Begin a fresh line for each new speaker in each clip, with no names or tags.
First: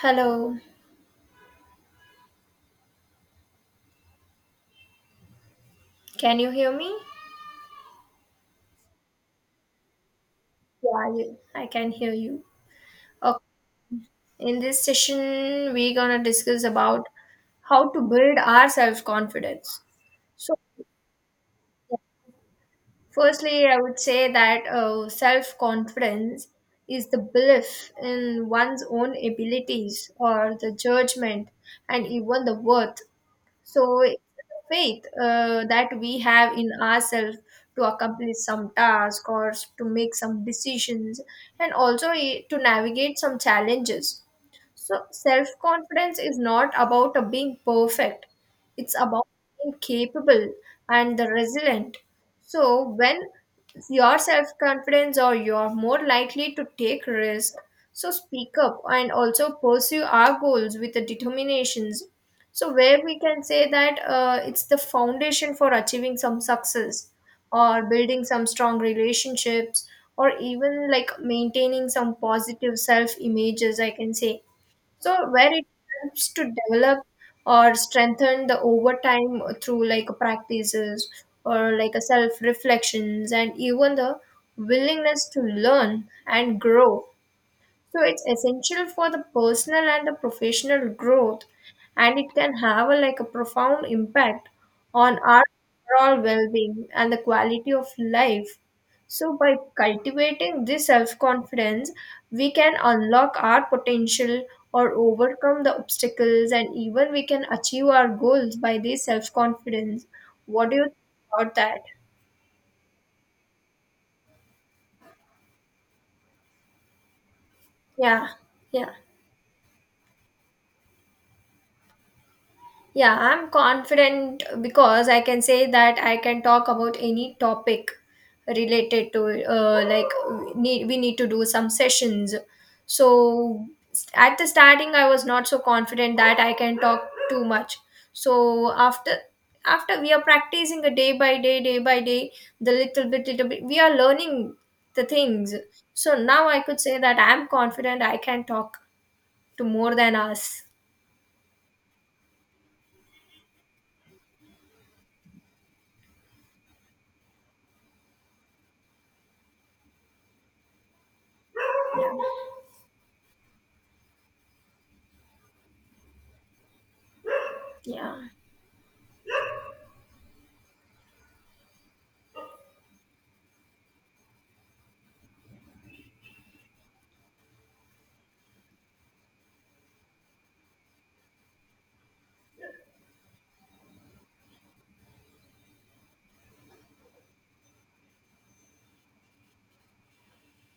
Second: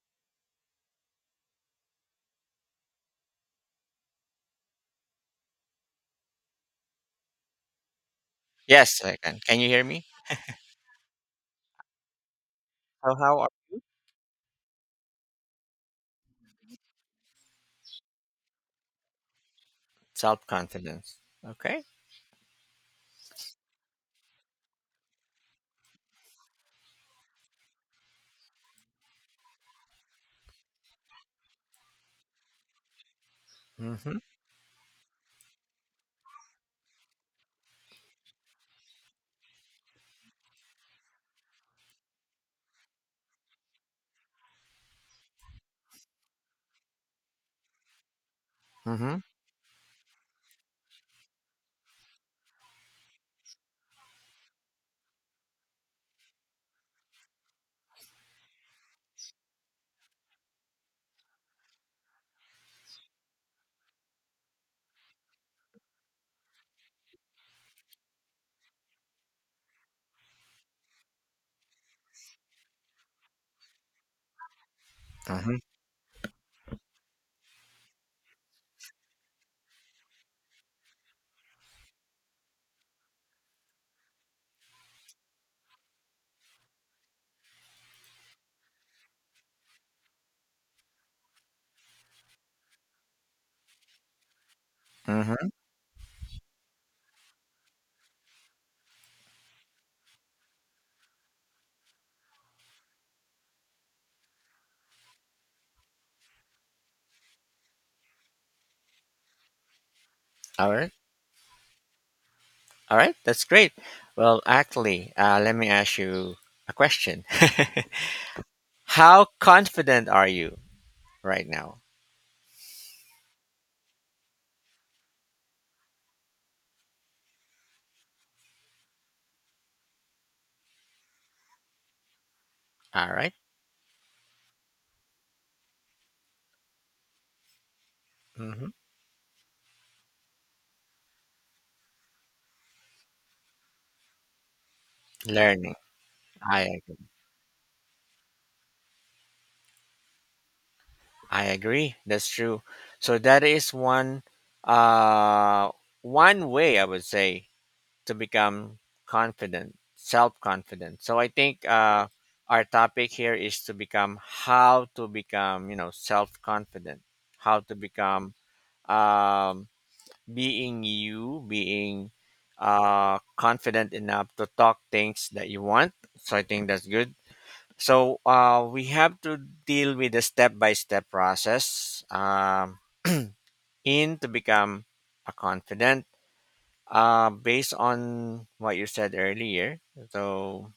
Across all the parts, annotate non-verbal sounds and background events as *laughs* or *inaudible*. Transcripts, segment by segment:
Hello, can you hear me?
Yes, I can. Can you hear me?
I can hear you.
So
Okay.
how are
In this session, we're gonna discuss about how to build our self-confidence. So,
self-confidence? Okay.
firstly, I would say that self-confidence is the belief in one's own abilities or the judgment and even the worth. So
Mm-hmm.
it's the faith that we have in ourselves to accomplish some task or to make some decisions and also to navigate some challenges. So self confidence is not about being perfect, it's
Mm-hmm.
about being capable and the resilient. So when your self confidence or you're more likely to take risk, so speak up and also pursue our goals with the determinations, so where we can say that it's the foundation for achieving some success or building some strong relationships or even like maintaining some positive self images, I can say. So where
Mm-hmm.
it helps to develop or strengthen the overtime through like practices or like a self reflections and even the willingness to learn and grow, so it's essential for the personal and the professional growth, and it can have a, like a profound impact on our
Mm-hmm.
overall well-being and the quality of life. So by cultivating this self-confidence, we can unlock our potential or overcome the obstacles, and even we can achieve our goals by this self-confidence. What
All
do you
right.
think about that?
All right. That's great. Well, actually, let me ask you a question.
Yeah,
*laughs*
yeah.
How confident are you right now?
yeah. I'm confident because I can say that I can talk about any topic related to like need we need to do some sessions.
All right.
So at the starting, I was not so confident that I can talk too much.
Mm-hmm.
So after we are practicing a day by day, the little bit, we are learning the things.
Learning.
So now I
I
could say
agree.
that I'm confident I can talk to more than us.
I agree. That's true. So that is uh one way I would say to become confident, self confident. So I think our topic here is to become how to become, you know, self confident, how to
Yeah,
become um, being you, being confident enough to talk things that you want. So I think that's good. So we have to deal with the step by step process in to become a confident based on what you said earlier, so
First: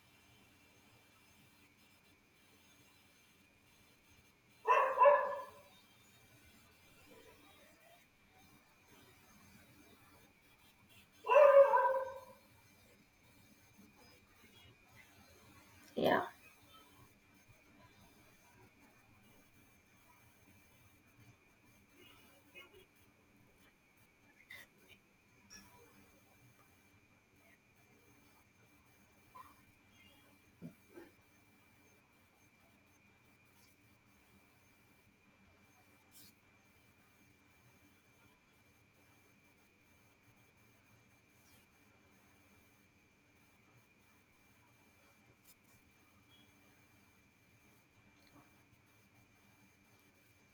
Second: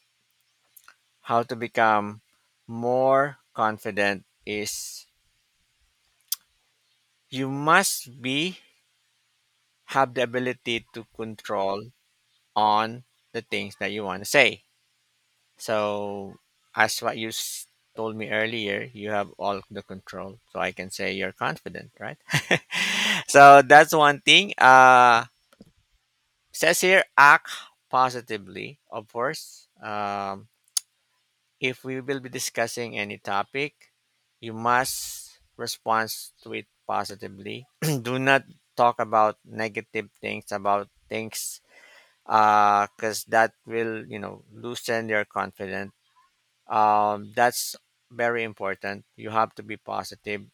how to become more confident is you must be have the ability to control on the things that you want to say.
yeah,
So as what told me earlier, you have all the control, so I can say you're confident, right? *laughs* So that's one thing. Says here, act positively, of course. If we will be discussing any topic, you must respond to it positively. *clears throat* Do not talk about negative things about things because that will, you know, loosen their confidence. That's very important. You have to be positive.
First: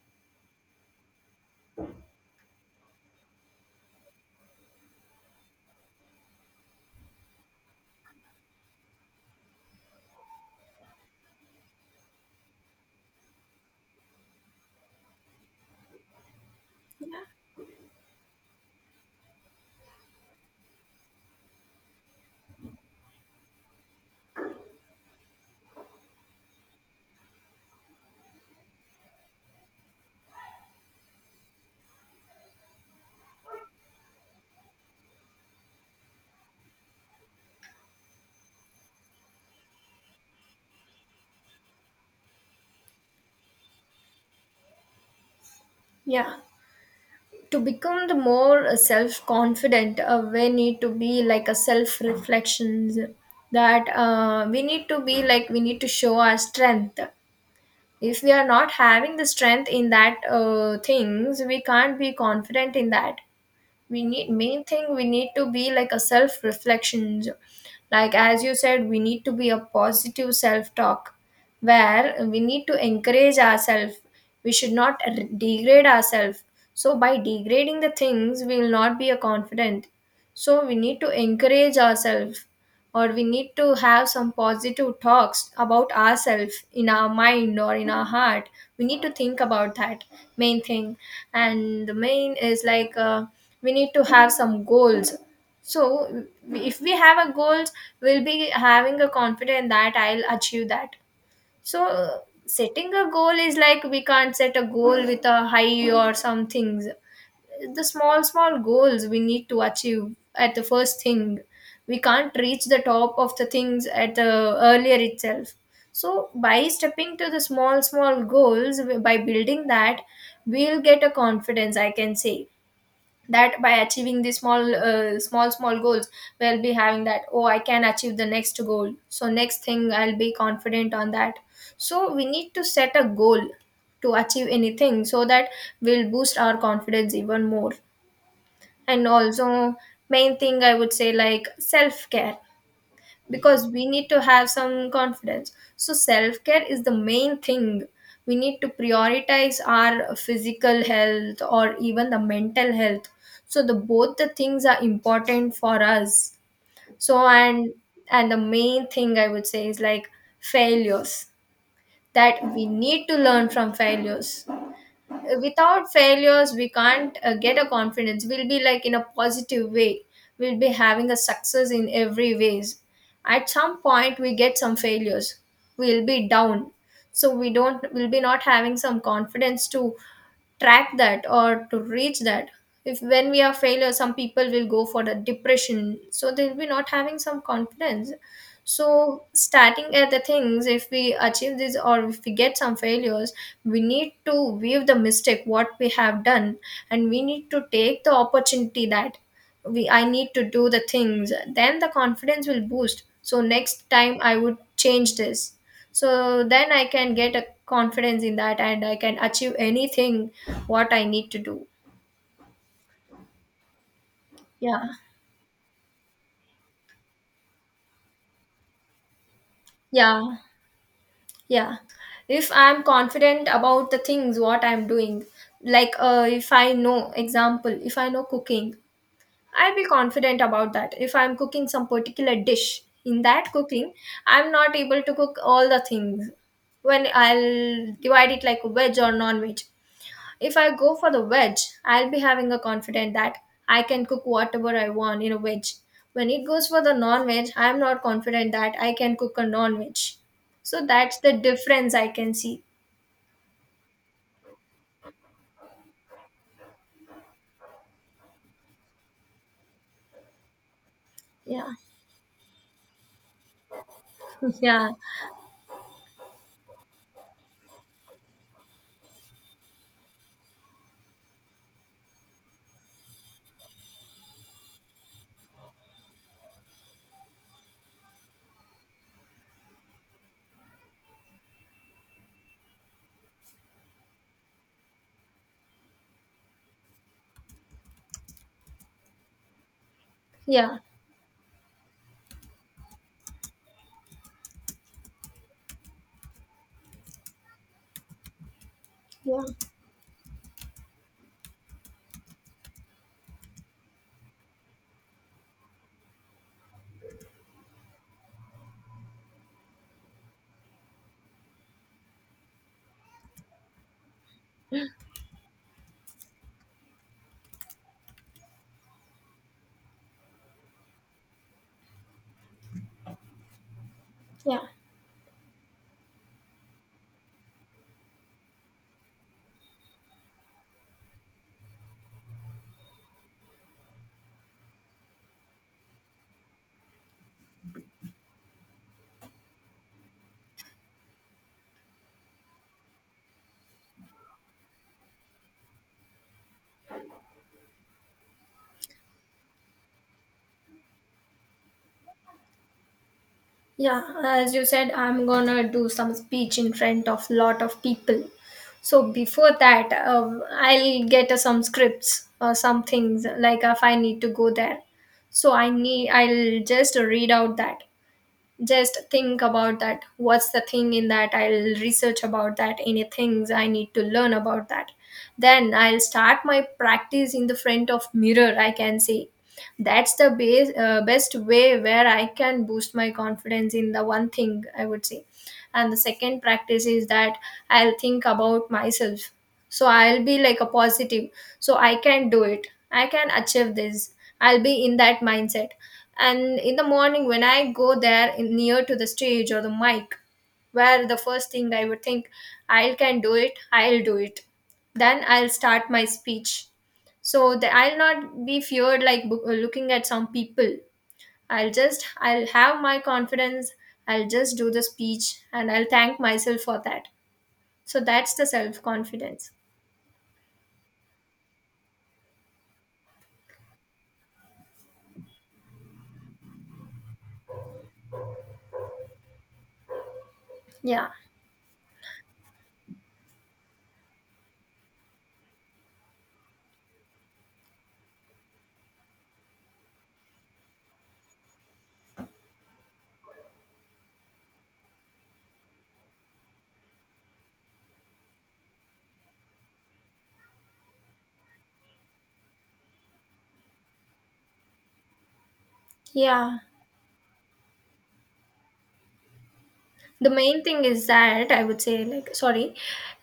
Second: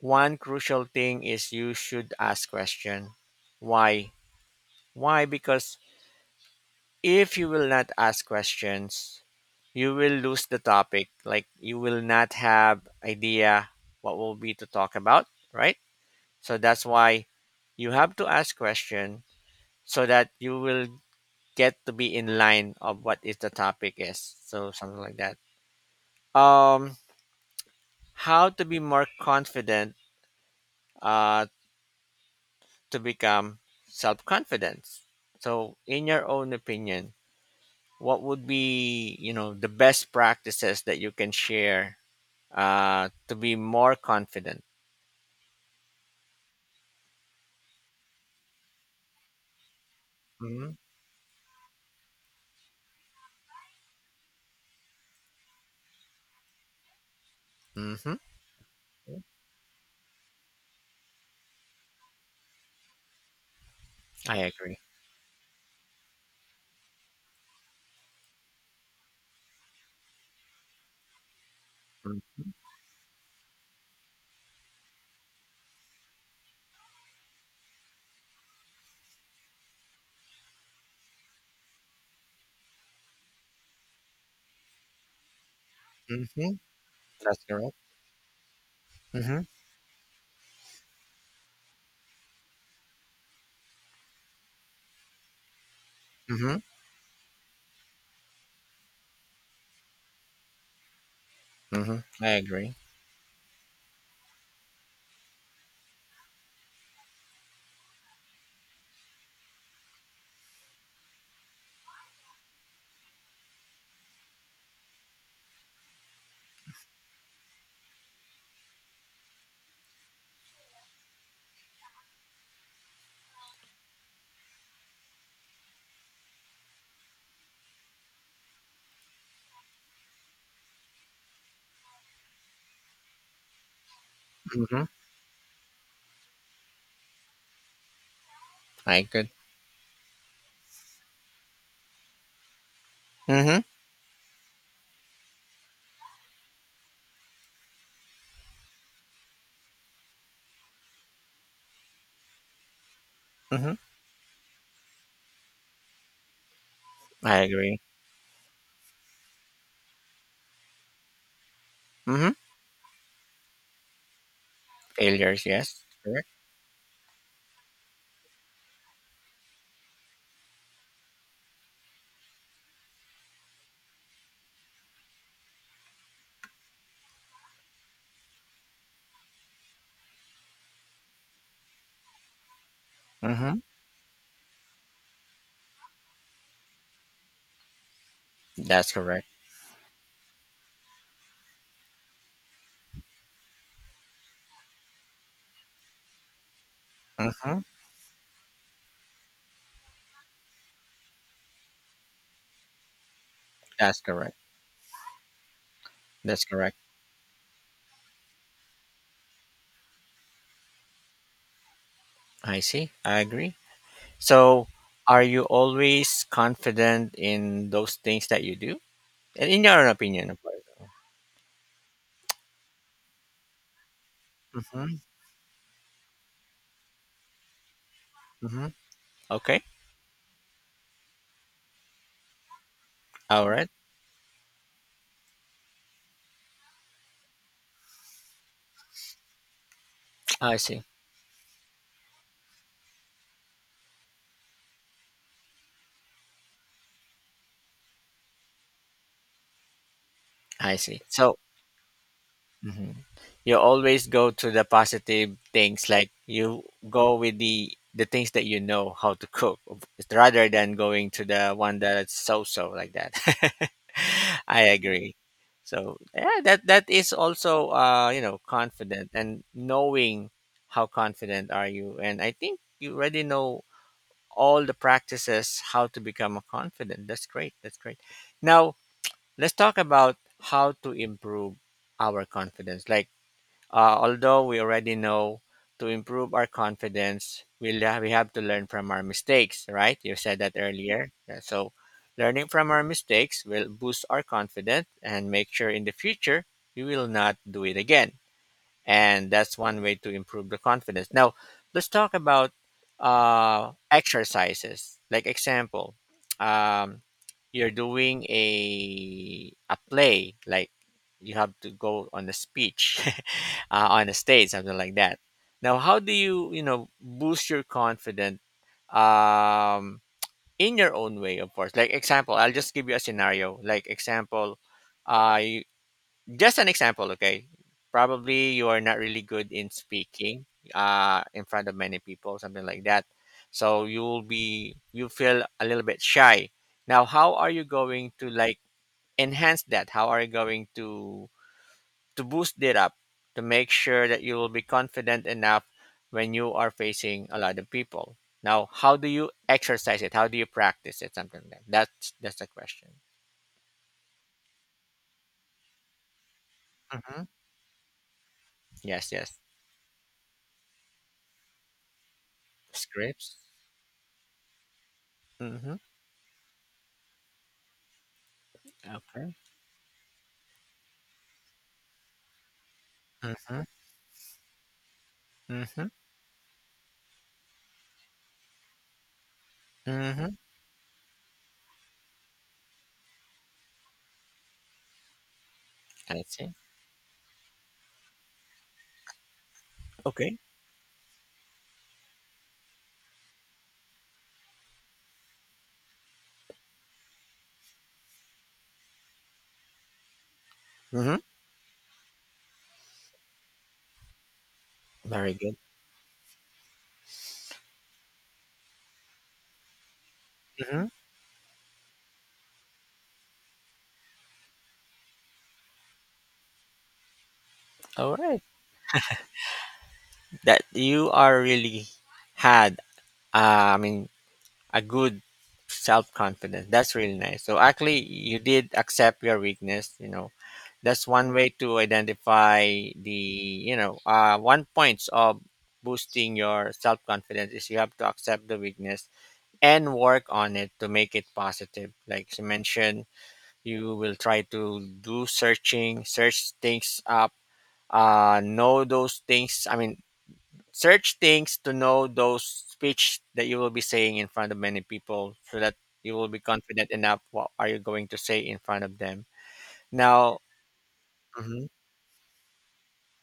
One crucial thing is you should ask question. Why? Why? Because if you will not ask questions, you will lose the topic. Like you will not have idea what will be to talk about, right? So that's why you have to ask question so that you will get to be in line of what is the topic is. So something like that. Um, how to be more confident uh, to become self confidence. So in your own opinion, what would be, you know, the best practices that you can share, to be more confident.
yeah. To become the more self-confident, we
Mhm.
need to be like a self-reflections, that we need to be like we need to show our strength.
Mhm.
If we are not having
Mhm.
the strength in that things, we can't be confident in that. We need,
I
main
agree.
thing, we need to be like a self reflection, like as you said, we need to be a positive self talk where
Mhm.
we need to encourage ourselves. We should not degrade ourselves, so by degrading the things we will not be a confident. So we need to encourage ourselves or we need to have some positive talks about
Mhm.
ourselves in our
That's
mind or
correct.
in our heart. We need to think
Mhm.
about that, main thing. And the main is like, we need to have some goals. So
Mhm.
if we have a goals, we'll be having a confidence that I'll achieve that. So
Mhm. I agree.
setting a goal is like we can't set a goal with a high or some things. The small small goals we need to achieve at the first thing. We can't reach the top of the things at the earlier itself. So by stepping to the small small goals, by building that, we'll get a confidence, I can say, that by achieving the small small small goals, we'll be having that, oh, I can achieve the next goal, so next thing I'll be confident on that. So we need to set a goal to achieve
Mhm.
anything, so that we'll boost our confidence even more.
I
And
could.
also, main thing I would say like self care,
Mhm.
because we need to have some confidence, so self care is the main thing. We need to prioritize our physical health or even the mental health, so the
Mhm.
both the things are important for us. So
I
and
agree.
and the main thing I would say is like failures,
Mhm.
that we need to learn from failures.
Failures, yes.
Without
Correct.
failures, we can't get a confidence. We'll be like in a positive way, we'll be having a success in every ways. At some point we get some failures, we'll be down, so we'll be not having some confidence to track that or to reach that. If when we are
Mhm.
failure, some people will go for the depression, so they'll be not having some confidence.
That's
So
correct.
starting at the things, if we achieve this or if we get some failures, we need to weave the mistake what we have done, and we need
Mhm.
to take the opportunity that we I need to do the things, then the confidence will boost, so next
That's
time I
correct.
would change this. So
That's
then
correct.
I can get a confidence in that and I can achieve anything what I need to do.
I see. I agree. So,
Yeah,
are you always confident in those things that you do? And in your own opinion,
yeah,
of course.
yeah. If I'm confident about the things what I'm
Mm-hmm.
doing, like if I know, example, if I know
Mm-hmm.
cooking,
Okay.
I'll be confident about that. If I'm cooking some particular dish, in
All
that
right.
cooking I'm not able to cook all the things. When I'll divide it like veg or non-veg, if
I
I
see.
go for the veg, I'll be having a confident that I can cook whatever I want in a veg. When it goes for the non-veg, I'm not confident that I can cook a non-veg.
I
So
see.
that's the
So,
difference I can see.
mhm. You always go to the positive things, like you go with the things that you know how to cook, rather than going to the
Yeah.
one that's so so like that. *laughs*
*laughs*
I
Yeah.
agree. So yeah, that that is also you know confident and knowing how confident are you, and I think you already know all the practices how to become a confident. That's great. That's great. Now let's talk about how to improve our confidence. Like although we already know to improve our confidence, we have to learn from our mistakes, right? You said that
Yeah.
earlier. Yeah, so, learning from our mistakes will boost our confidence and make sure in the future we will not do it again, and
Yeah.
that's one way to improve the confidence. Now let's talk about exercises like example, um, you're doing a play like you have to go on a speech *laughs* on a stage, something like that. Now how do you, you know, boost your confidence, um, in your own way, of course, like example, I'll just give you a scenario like example,
Yeah,
uh, just an example, okay? Probably you are not really good in speaking in front of many people, something like that. So you will be, you feel a little bit shy. Now, how are you going to like enhance that? How are you going to boost it up to make sure that you will be confident enough when you are facing a lot of people? Now, how do you exercise it? How do you practice it? Something like that. That's the question.
Yeah, as you said, I'm gonna do some speech in front
Hmm.
of lot of people. So
Yes, yes.
before that, I'll get some scripts or some things,
Scripts.
like if I need to go there. So
Mm-hmm.
I'll just read out that, just
Okay.
think about that what's the thing in that, I'll research about that, any things
Mhm.
I need to learn about that. Then
Mhm.
I'll start my practice in the front of mirror, I can say that's the
Mhm.
best way where I can boost my confidence in the one thing, I would say. And the
I
second
see.
practice is that I'll think about myself, so I'll be
Okay.
like a positive, so I can do it, I can achieve this, I'll be in that mindset. And in the morning when I go there in, near to the stage or the mic, where the
Mhm.
first thing I would think, I can do it, I'll do it, then
Very
I'll
good.
start my speech, so that I'll not be feared like looking at some people.
Mhm.
I'll have my confidence, I'll just do the speech and I'll thank myself for that. So
All
that's
right.
the self confidence.
That you are really had, I mean, a good self confidence. That's really nice. So actually, you did accept your weakness. You know, that's
Yeah,
one way to identify the, you know, one points of boosting your self confidence is you have to accept the weakness and work on it to make it positive. Like you mentioned, you will try to do search things up, know those things, I mean, search things to know those speech that you will be saying in front of many people, so that you will be
yeah,
confident enough what are you going to say in front of them now.
the main thing is that
Mhm.
I would say, like sorry,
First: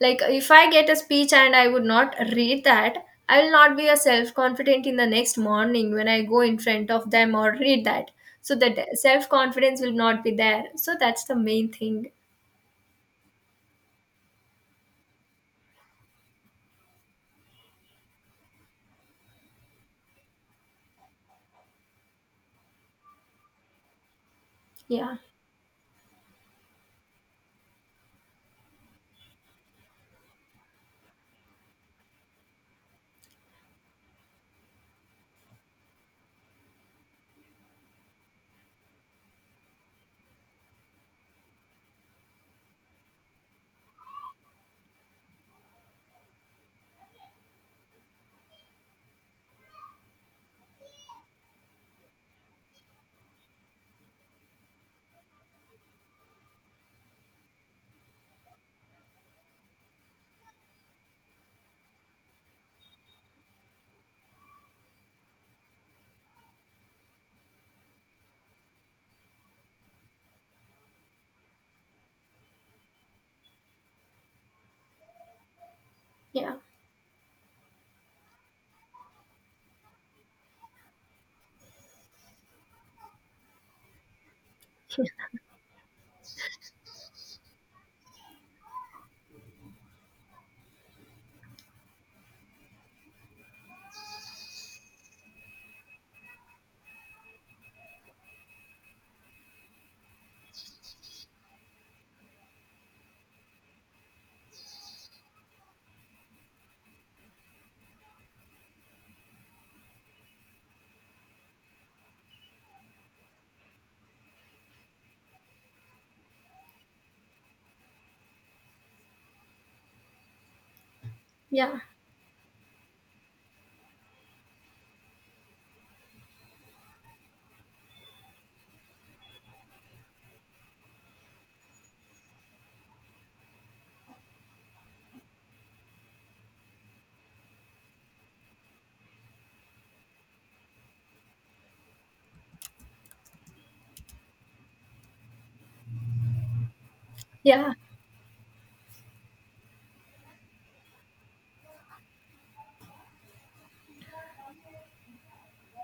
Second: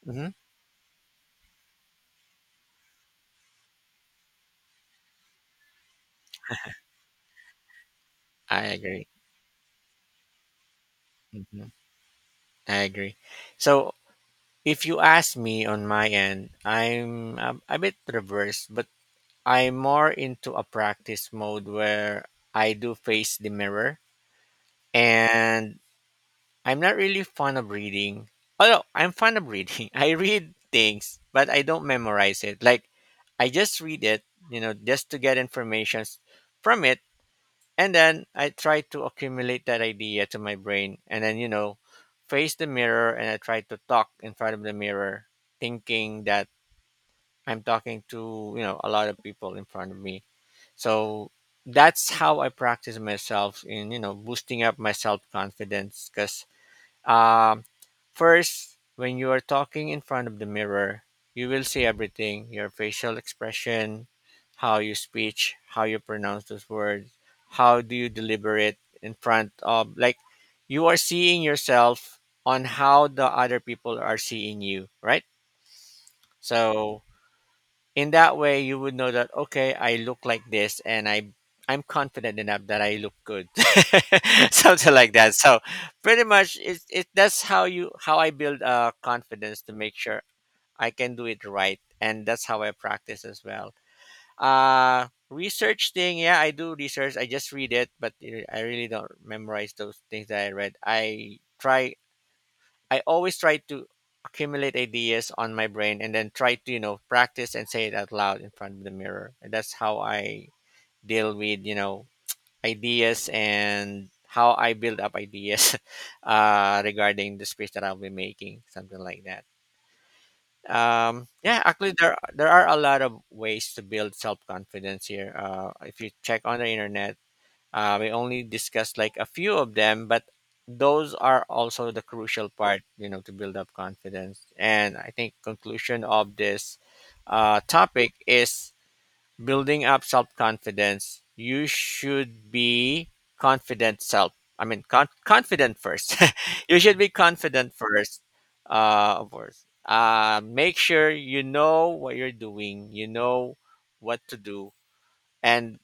like
Mhm.
if I get a speech and I would not read that, I will not be a self confident in the next morning when I go in front of them or read that. So
I
that
agree.
self confidence will not be there, so that's the
Mhm.
main thing.
I agree. So if you ask me on my end, I'm a bit reversed, but I'm more into a practice mode where I do face the mirror,
Yeah.
and I'm not really fond of reading. Although I'm fond of reading, *laughs* I read things, but I don't memorize it. Like I just read it, you know, just to get information from it, and then I try to accumulate that idea to my brain, and then, you know, face the mirror, and I try to talk in front of the mirror, thinking that I'm talking to, you know, a lot of people in front of me. So that's how I practice myself in, you know, boosting up my self confidence because um, first, when you are talking in front of the mirror, you will see everything, your facial expression, how you speech, how you pronounce those words, how do you deliver it in front of like you are seeing yourself on how the other people are seeing you, right?
Yeah.
So in that way you would know that okay I look like this and I'm confident enough that I look good *laughs* something like that. So pretty much it, that's how you how I build confidence to make sure I can do it right, and that's how I practice as well. Research thing, yeah, I do research, I just read it, but I really don't memorize those things that I read. I try, I always try to accumulate ideas on my brain and then try to, you know, practice and say it out loud in front of the mirror. And that's how I deal with, you know, ideas and how I build up ideas *laughs* regarding the speech that I'll be making, something like that. Um, yeah,
Yeah.
actually, there there are a lot of ways to build self confidence here. If you check on the internet, we only discussed like a few of them, but those are also the crucial part, you know, to build up confidence. And I think conclusion of this topic is building up self confidence. You should be confident self. I mean, confident first. *laughs* You should be
Yeah.
confident first. Of course. Make sure you know what you're doing. You know what to do, and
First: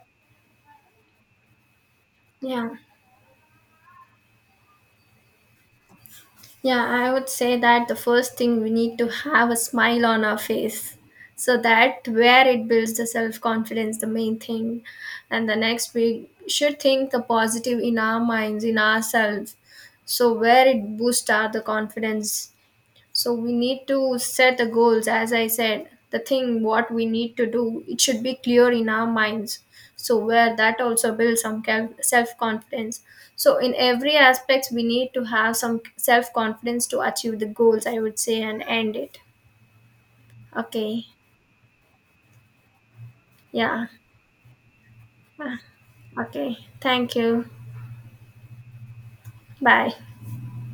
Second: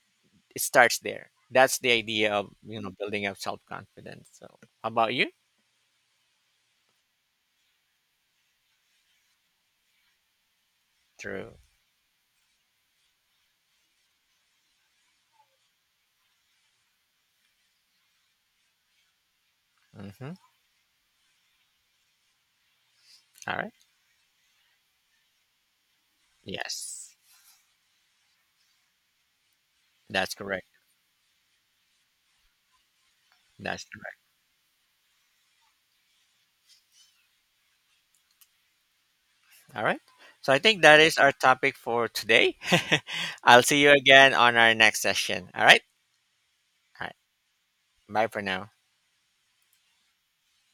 it starts there. That's the idea of,
Yeah,
you know, building up self confidence. So, how about you?
Yeah, I would say that the first thing we need to have a smile on our face. So
True.
that where it builds the self confidence, the main thing. And the next, we should think the positive in our minds, in ourselves. So
Mm-hmm.
where it boosts our the confidence, so we
All right.
need to set the goals, as I said, the thing what we
Yes,
need to do, it should be clear in our minds. So
that's
where
correct.
that also builds some self confidence. So in
That's
every
correct.
aspects we need to have some self confidence to achieve the goals, I would say, and end it.
All right. So I think that
Okay.
is our topic for today. *laughs* I'll see
Yeah.
you again on our next session.
Ah,
All right.
okay,
All
thank
right.
you.
Bye for now.
Bye.